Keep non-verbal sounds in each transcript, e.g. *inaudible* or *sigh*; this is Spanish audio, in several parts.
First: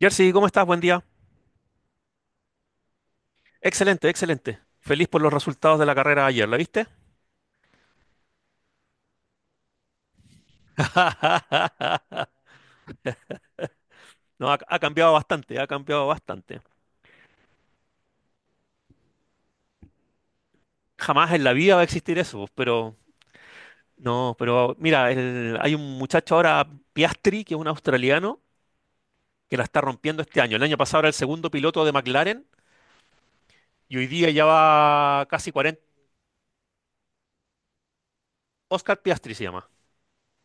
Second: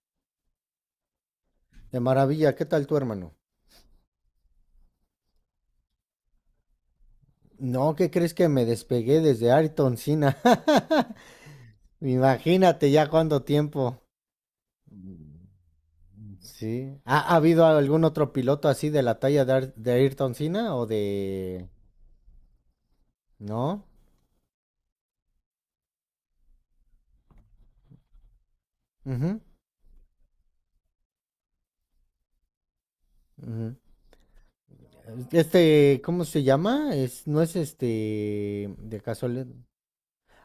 Jersey, ¿cómo estás? Buen día. De maravilla, ¿qué tal tu hermano? Excelente, excelente. Feliz por los resultados de la carrera de ayer, ¿la viste? No, ¿qué crees que me despegué desde Ayrton Senna? *laughs* *laughs* Imagínate ya cuánto tiempo. No, ha cambiado bastante, ha cambiado bastante. Sí. ¿Ha habido algún otro piloto así de la talla de Ayrton Senna o Jamás en la de... vida va a existir eso, pero ¿No? no, pero mira, hay un muchacho ahora, Piastri, que es un australiano, Ujú, que la está rompiendo este año. El año pasado era el segundo piloto de McLaren ujú. y hoy día ya va casi 40. Este, ¿cómo se llama? Es, no es este de Oscar Piastri se casualidad. llama.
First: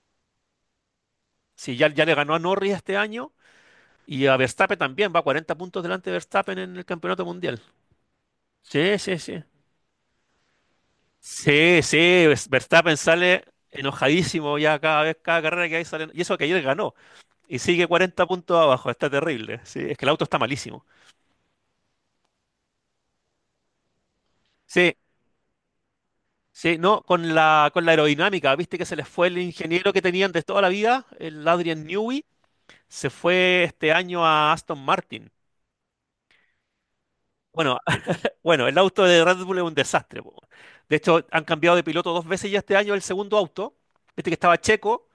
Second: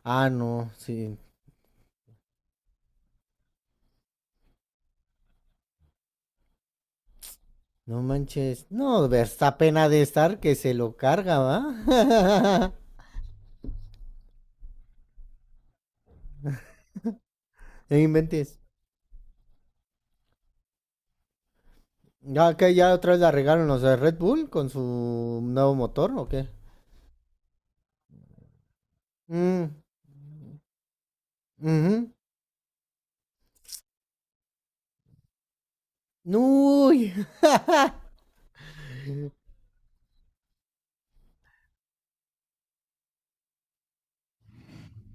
Ah, no, sí. Sí, ya le ganó a Norris este año y a Verstappen también, va 40 puntos delante de Verstappen en el campeonato mundial. No manches. Sí, No, sí, sí. Verstappen ha de estar que se lo carga, ¿va? Sí, sí, *laughs* Verstappen sale enojadísimo ya cada vez, cada carrera que hay sale. Y eso que ayer ganó. Y sigue No 40 inventes. puntos abajo, está terrible. Sí, es que el auto está malísimo. ¿Ya que ya otra vez la regaron los de Red Bull con Sí, su nuevo motor o qué? sí, no, con la aerodinámica, viste que se les fue el Mm, ingeniero que tenían de toda la vida, el Adrian ujú. Newey, se fue este año a Aston Martin. Uy. Bueno, *laughs* bueno, el auto de Red Bull es un desastre, po. De hecho, han cambiado de piloto dos veces ya este año el segundo auto. Este que estaba Checo,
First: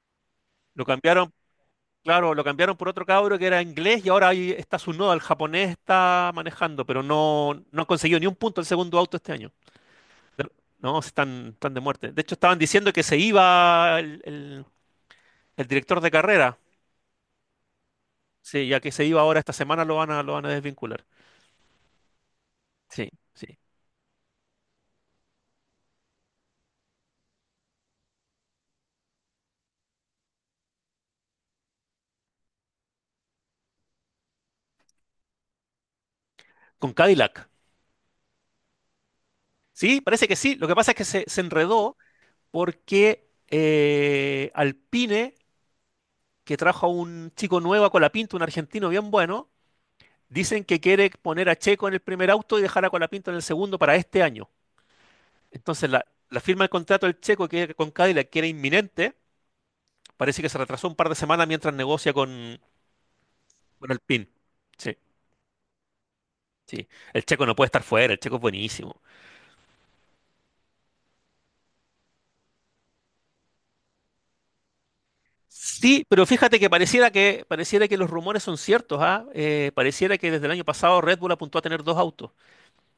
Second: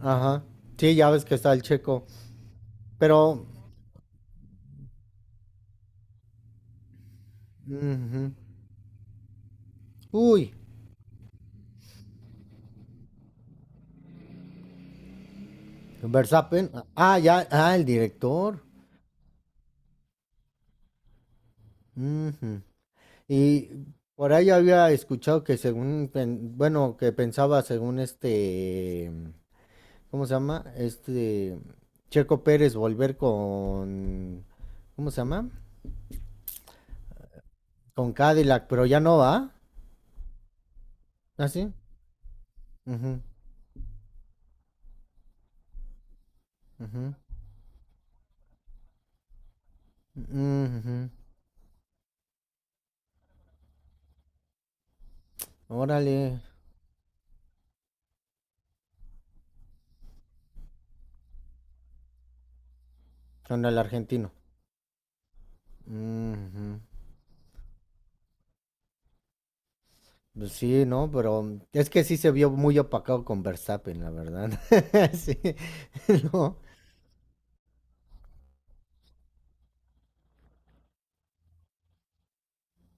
Ajá. lo Sí, ya ves cambiaron. que está el Checo. Claro, lo cambiaron por otro cabro Pero. que era inglés y ahora ahí está su nodo, el japonés está manejando, pero no, no han conseguido ni Ujú. un punto el segundo auto este año. De- Uy. No, están de muerte. De hecho, estaban diciendo que se iba el director de carrera. Verstappen. Ah, ya. Ah, el director. Sí, ya que se iba ahora esta semana lo van a, desvincular. Ujú. Sí, sí. Y por ahí había escuchado que según, bueno, que pensaba según este. ¿Cómo se llama? Este. Checo Pérez volver con. ¿Cómo se llama? Con Cadillac. Con Cadillac, pero ya no va. Sí, parece que sí. Lo que pasa es que se ¿Así? enredó Ujú, porque Alpine, que trajo a ujú, un chico nuevo a Colapinto, un argentino bien bueno, dicen que ujú. quiere poner a Checo en el primer auto y dejar a Colapinto en el segundo para este año. Entonces, Órale, la firma del contrato del Checo que, con Cadillac, que era inminente, parece que se retrasó un par de semanas mientras negocia con, con el Alpine. argentino. Sí, Ujú. sí. El Checo no puede estar fuera, el Checo es buenísimo. Pues sí, ¿no? Pero es que sí se vio muy opacado con Verstappen, la verdad. *laughs* Sí, Sí, pero *laughs* no. fíjate que pareciera que los rumores son ciertos, ¿ah? Pareciera que desde el año pasado Red Bull apuntó a tener dos autos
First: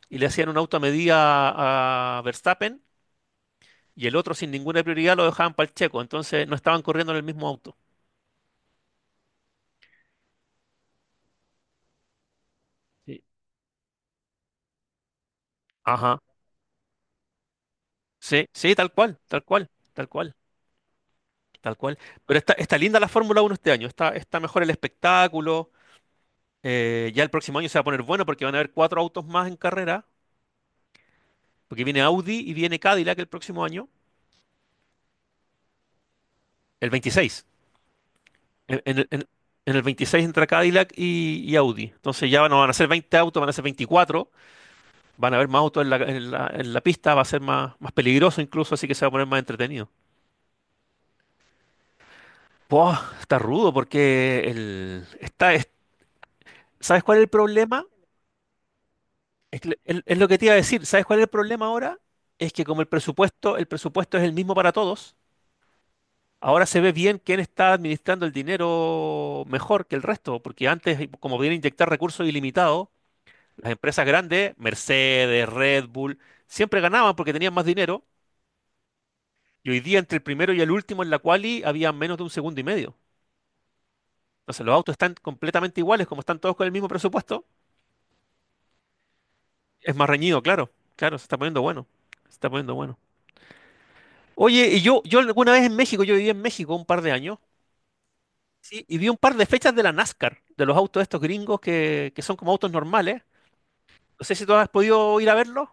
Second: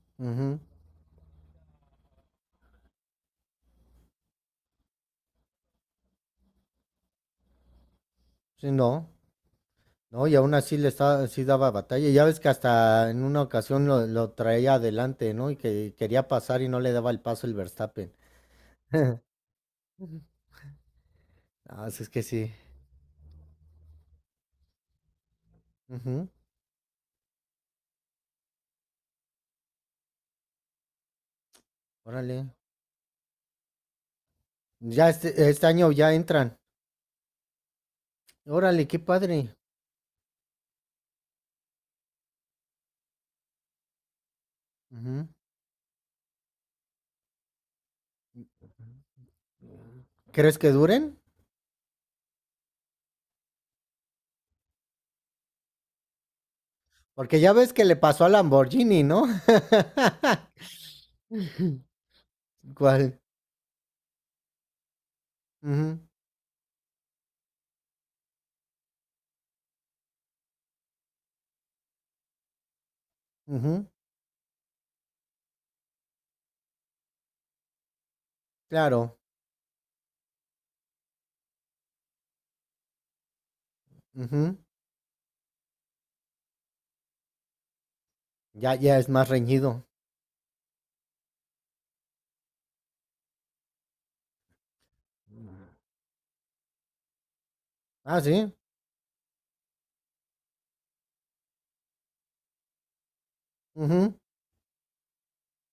y le hacían un Ujú. auto a medida a, Verstappen y el otro sin ninguna prioridad lo dejaban para el Checo, entonces no estaban corriendo en el mismo auto. Sí, no. No, y aún así le estaba, sí daba batalla. Ya ves que hasta Sí. en una ocasión lo traía adelante, ¿no? Y que Ajá. quería pasar y no le daba el paso el Verstappen. Sí, sí, tal cual, tal cual, tal Ujú. cual, tal Ah, cual. sí, es que Pero está, sí. está linda la Fórmula Uno este año, está mejor el espectáculo. Ujú. Ya el próximo año se va a poner bueno porque van a haber cuatro autos más en carrera, porque viene Audi Órale. y viene Cadillac el próximo año, Ya este año ya entran. el 26. En, Órale, en qué el en- padre. en el 26 entra Cadillac y, Audi. Entonces ya no van a ser 20 autos, van a ser 24. Ujú. Van a haber más autos en la pista, va a ser más peligroso incluso, así que se va a poner más entretenido. ¿Crees que duren? Buah, está rudo porque el, está, es- ¿sabes cuál es el Porque ya ves que problema? le pasó a Lamborghini, ¿no? Es lo que te iba a *laughs* decir. ¿Sabes cuál es el problema ahora? Es que como el ¿Cuál? presupuesto, el presupuesto es el mismo para todos, Ujú, ahora se ve bien quién está administrando el dinero mejor que el resto, porque antes, como viene a inyectar recursos ilimitados, las ujú. empresas grandes, Mercedes, Red Bull, siempre ganaban porque tenían más dinero, Claro. y hoy día entre el primero y el último en la quali había menos de un segundo y medio. Ujú. Entonces los autos están completamente iguales, como están todos con el mismo presupuesto, Ya, ya es más reñido. es más reñido, claro. Claro, se está poniendo bueno. Se está poniendo bueno. Oye, y yo alguna vez en México, yo viví en México un par de años, Ah, sí. sí, y vi un par de fechas de la NASCAR, de los autos estos gringos que son como autos normales. Ujú. No sé si tú has podido ir a verlos.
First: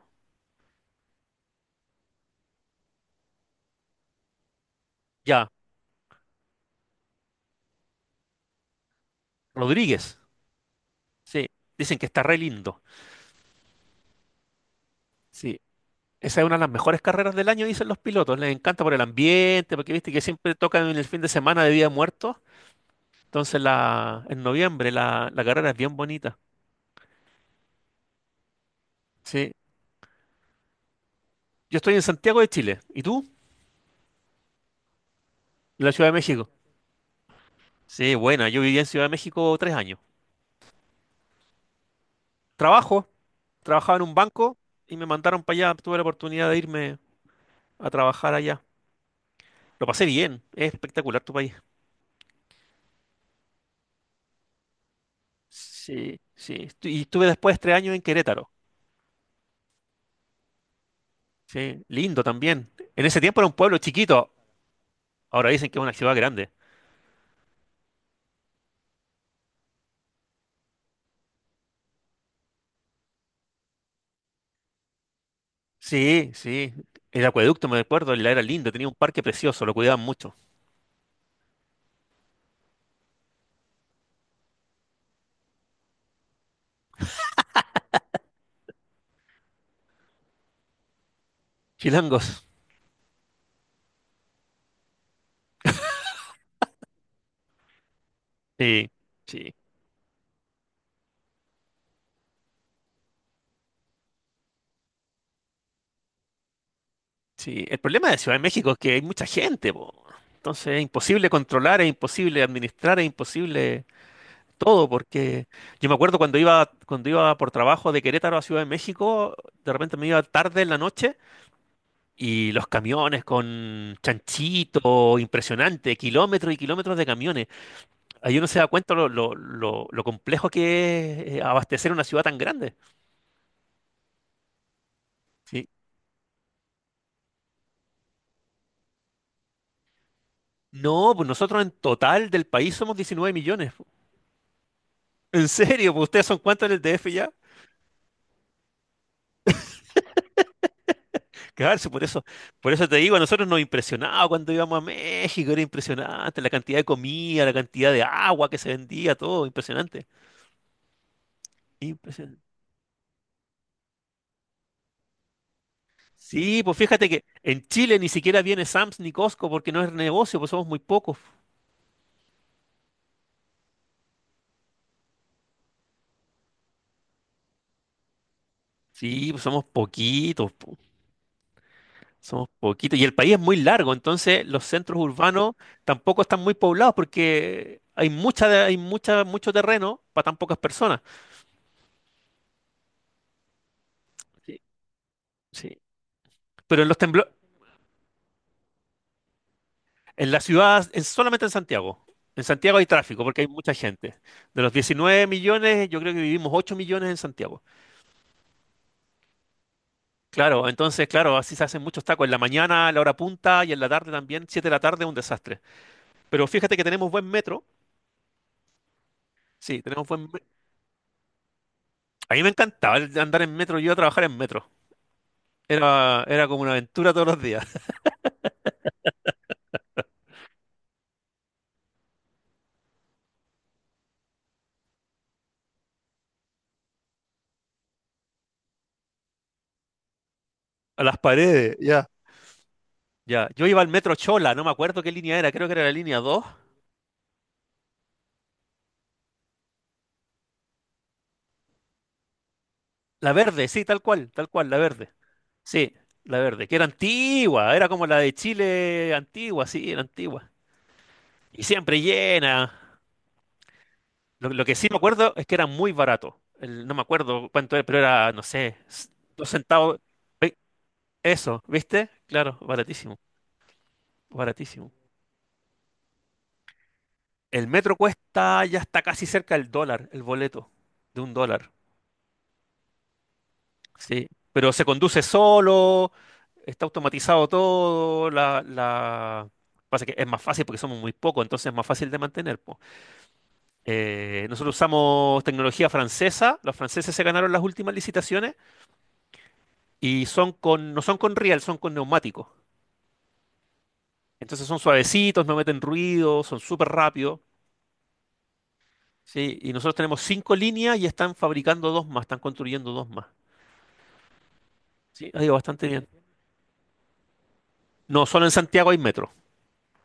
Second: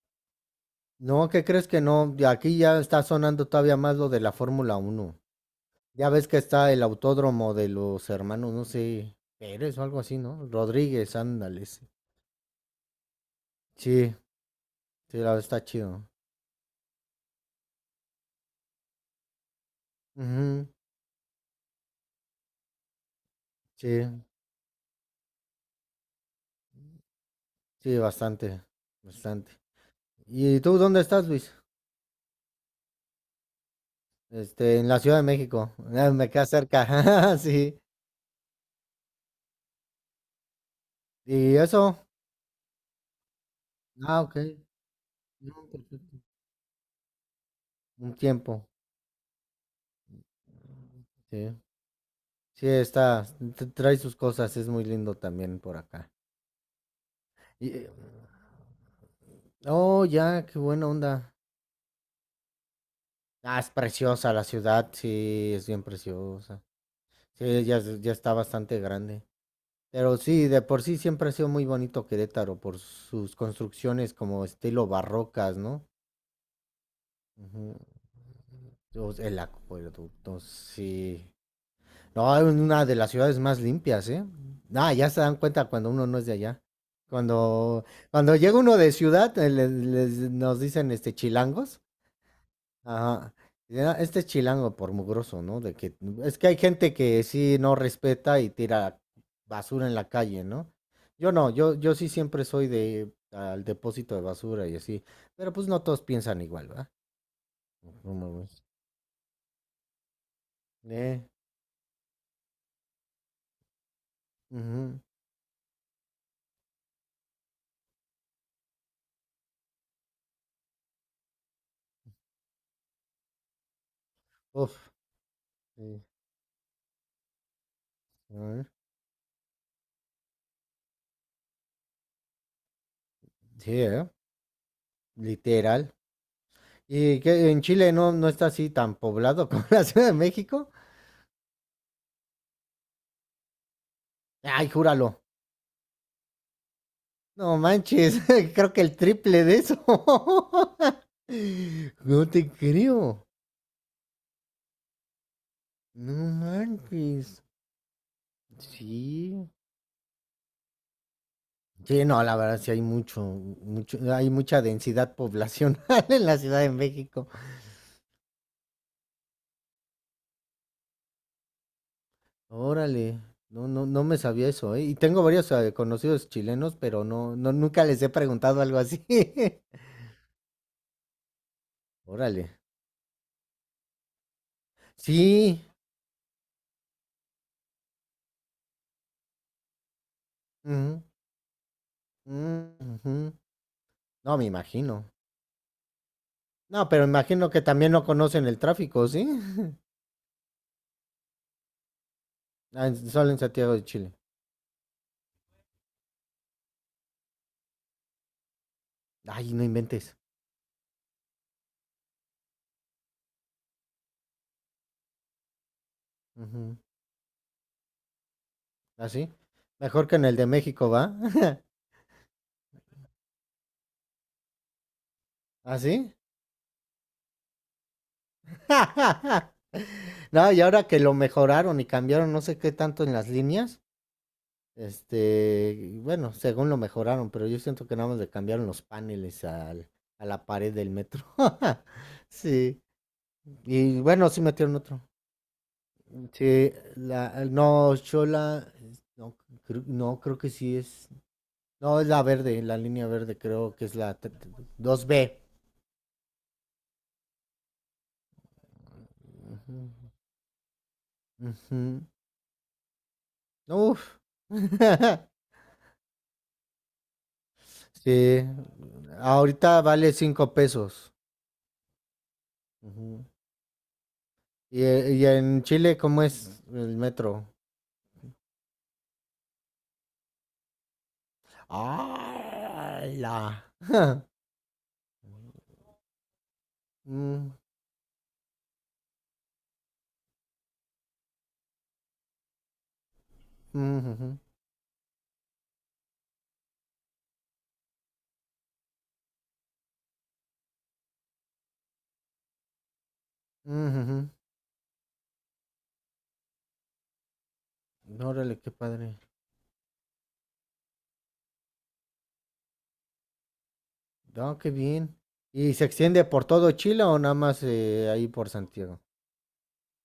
No, ¿qué crees que no? De aquí ya está sonando todavía más lo de la Fórmula Uno. Ya, Ya ves que está el autódromo de los hermanos, no sé, Pérez o algo Rodríguez, así, ¿no? Rodríguez, sí, ándale. Sí, dicen que está re lindo. sí, sí, la verdad Sí, está chido. esa es una de las mejores carreras del año, dicen los pilotos. Les encanta por el ambiente, porque viste que siempre tocan en el fin de semana de Día de Muertos. Entonces, Sí, en noviembre la carrera es bien bonita. sí, bastante, Sí, bastante. ¿Y tú dónde estás, Luis? yo estoy en Santiago de Chile. ¿Y tú? Este, en la Ciudad de México. En la Ciudad Ah, de me queda México. cerca. *laughs* Sí. Sí, buena, yo viví en Ciudad de México 3 años. ¿Y eso? Trabajo, trabajaba en un Ah, ok. banco y me mandaron para No, allá. Tuve la perfecto. oportunidad de irme a Un trabajar allá. tiempo. Lo pasé bien, es espectacular tu país. Sí. Sí, está. Trae sus cosas. Es muy lindo también por acá. Sí, sí. Y estuve después tres Y, años en Querétaro. oh, ya, qué buena onda. Sí, lindo también. En ese tiempo era un Ah, es pueblo chiquito, preciosa la ciudad. ahora Sí, es dicen que es bien una ciudad grande. preciosa. Sí, ya, ya está bastante grande. Pero sí, de por sí siempre ha sido muy bonito Querétaro por sus construcciones como estilo barrocas, ¿no? Sí, sí. El acueducto, Ujú. me acuerdo, la era lindo, tenía un O parque sea, el precioso, lo cuidaban mucho. acueducto, sí. No, es una de las ciudades más limpias, ¿eh? Ah, ya se dan cuenta cuando uno no es de allá. Cuando, cuando llega uno de ciudad, nos dicen este chilangos. Chilangos. Ajá. Y era este es chilango por mugroso, ¿no? De que es que hay gente que sí no respeta y Sí, tira sí, basura en la calle, ¿no? Yo no, yo sí siempre soy de al depósito de basura y así. Pero pues no todos piensan igual, ¿verdad? sí. El problema No de Ciudad de mames. México es que hay mucha gente, po. Entonces es Eh, imposible controlar, es imposible administrar, es imposible todo, Ujú. porque yo me acuerdo cuando iba por trabajo de Querétaro a Ciudad de México, de repente me iba tarde en la noche y los camiones con Uf, chanchito, impresionante, sí. kilómetros y kilómetros de camiones. A Ahí uno se da ver. cuenta lo complejo que es abastecer una ciudad tan grande. Sí, ¿eh? Sí. Literal. ¿Y que en Chile no, no está así tan poblado como *laughs* la Ciudad de México? No, pues nosotros en total del país somos 19 millones. Ay, júralo. ¿En serio? ¿Pues ustedes son cuántos en el DF ya? No manches, *laughs* creo que el triple de eso. *laughs* Claro, sí, No te por eso te digo, a creo. nosotros nos impresionaba cuando íbamos a México, era No impresionante la cantidad de manches. comida, la cantidad de agua que se vendía, todo, Sí. impresionante. Sí, no, la Impresionante. verdad sí hay mucho, mucho, hay mucha densidad poblacional *laughs* en la Ciudad Sí, de pues fíjate que México. en Chile ni siquiera viene Sam's ni Costco porque no es negocio, pues somos muy pocos. Órale. No, no, no me sabía eso, ¿eh? Y tengo varios conocidos chilenos, pero no, no, nunca les he preguntado algo así. Sí, pues *laughs* somos poquitos, po, Órale. somos poquitos. Y el país es muy largo, entonces los centros urbanos Sí. tampoco están muy poblados porque hay mucha, hay mucha, mucho terreno para tan pocas personas. Ujú, mm, ujú. No, me Sí, imagino. sí. Pero No, en los pero temblores. imagino que también no conocen el tráfico, ¿sí? *laughs* En la ciudad, solamente en Santiago. En Santiago hay Ah, en- tráfico Solo en porque hay mucha Santiago de Chile. gente. De los 19 millones, yo creo que vivimos 8 millones en Santiago. Ay, no inventes. Claro, entonces, claro, así se hacen muchos tacos. En la mañana, a la hora punta y en la tarde también. 7 de la tarde, un desastre. Pero fíjate que tenemos buen metro. Así. Sí, tenemos Mejor que en el de México, ¿va? *laughs* a mí me encantaba andar en metro. Yo iba a trabajar en metro. Así. Era como una aventura todos los días. *laughs* *laughs* No, y ahora que lo mejoraron y cambiaron no sé qué tanto en las líneas, este, bueno, según lo mejoraron, pero yo siento que nada más le cambiaron los paneles al, a la pared del A las metro. paredes, ya. *laughs* Sí. Ya, yo iba al Y metro bueno, sí Chola, no me metieron acuerdo otro. qué línea era, creo que era la línea 2. Sí, la, no, Chola, no, no, creo que sí es. No, es la verde, la línea La verde, verde, creo que sí, es la tal cual, la verde. 2B. Sí, la verde, que era antigua, era como la de Chile antigua, sí, Ujú, era antigua. Y siempre ujú. llena. Uf. Lo que sí me *laughs* acuerdo es que era muy barato. No me acuerdo cuánto era, pero era, no Sí. sé, dos Ahorita centavos. vale cinco Ve- pesos. Eso, ¿viste? Claro, baratísimo, Ujú. Y, baratísimo. eh, y en Chile, ¿cómo es el metro? El metro cuesta, ya está casi cerca el dólar, el boleto, de un dólar. ¡Hala! Sí, pero se conduce solo, está automatizado Mm, todo, pasa que es más fácil porque somos muy pocos, entonces es más fácil de mantener, po. mm, ujú, Nosotros usamos tecnología francesa, los franceses se ganaron las últimas licitaciones y no son con riel, son con neumáticos. mm, Entonces son suavecitos, no meten ruido, son súper rápidos, ujú. Órale, qué padre. ¿sí? Y nosotros tenemos cinco líneas y están construyendo dos más. No, qué bien. Sí, ha ido ¿Y se bastante bien. extiende por todo Chile o nada más No, ahí solo por en Santiago hay Santiago? metro,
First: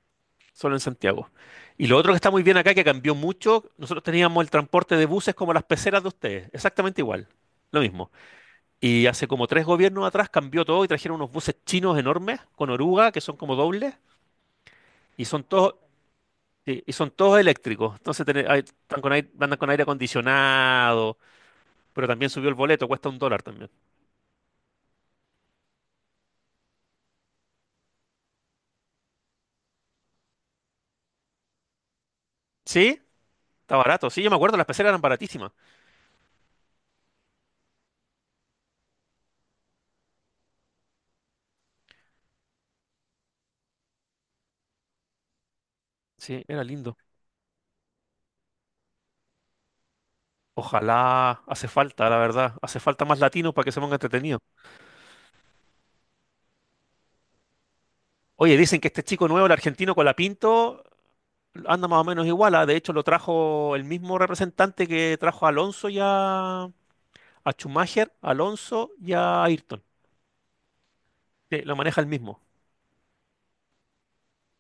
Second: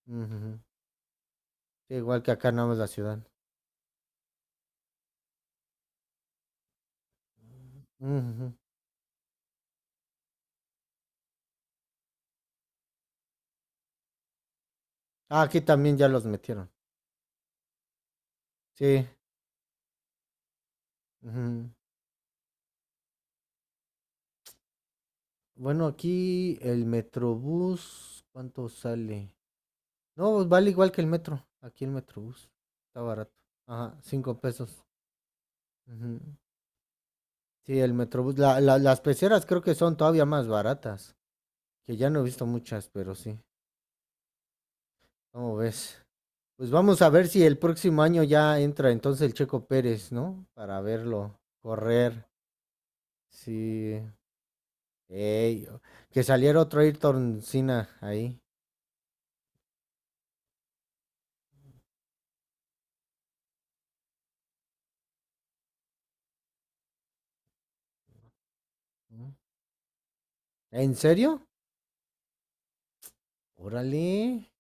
Mm, ujú. solo en Santiago. Y Sí, lo otro que igual está que muy acá bien nada acá, más que la cambió ciudad. mucho, nosotros teníamos el transporte de buses como las peceras de ustedes, exactamente igual, lo Mm, mismo. ujú. Y hace como tres gobiernos atrás cambió todo y trajeron unos buses chinos enormes con oruga que son como dobles y Ah, son aquí todos, también ya los metieron. sí, y son todos eléctricos. Entonces están Sí. con aire, andan con aire acondicionado, pero también subió el boleto, cuesta un dólar también. Bueno, aquí el Metrobús, ¿cuánto sale? No, pues vale igual que el metro. Aquí el Metrobús. Sí, Está barato. está Ajá, barato. Sí, yo me cinco acuerdo, las pesos. peceras eran baratísimas. Ujú. Sí, el Metrobús. Las peceras creo que son todavía más baratas. Que ya no he visto muchas, pero sí. ¿Cómo ves? Sí, era Pues lindo. vamos a ver si el próximo año ya entra entonces el Checo Pérez, ¿no? Para verlo Ojalá, hace falta, la correr. verdad, hace falta más latinos para que se ponga Sí. entretenido. Ey, que saliera otro Ayrton Senna ahí. Oye, dicen que este chico nuevo, el argentino con la Pinto, anda más o menos igual. De hecho, lo trajo el mismo representante que trajo a Alonso ya a Schumacher, a Alonso y ¿No? a Ayrton. ¿En serio? Sí, lo maneja el mismo. Órale.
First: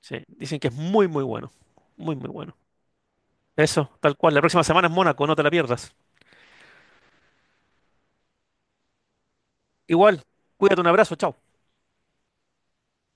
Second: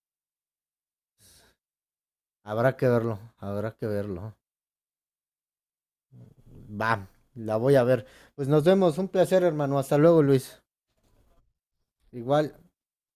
Sí, dicen que es muy, muy bueno. Muy, muy bueno. Habrá que verlo, habrá que Eso, tal cual. verlo. La próxima semana es Mónaco, no te la pierdas. Va, la voy a ver. Pues nos vemos, un placer, hermano. Hasta Igual, luego, Luis. cuídate, un abrazo, chao. Igual.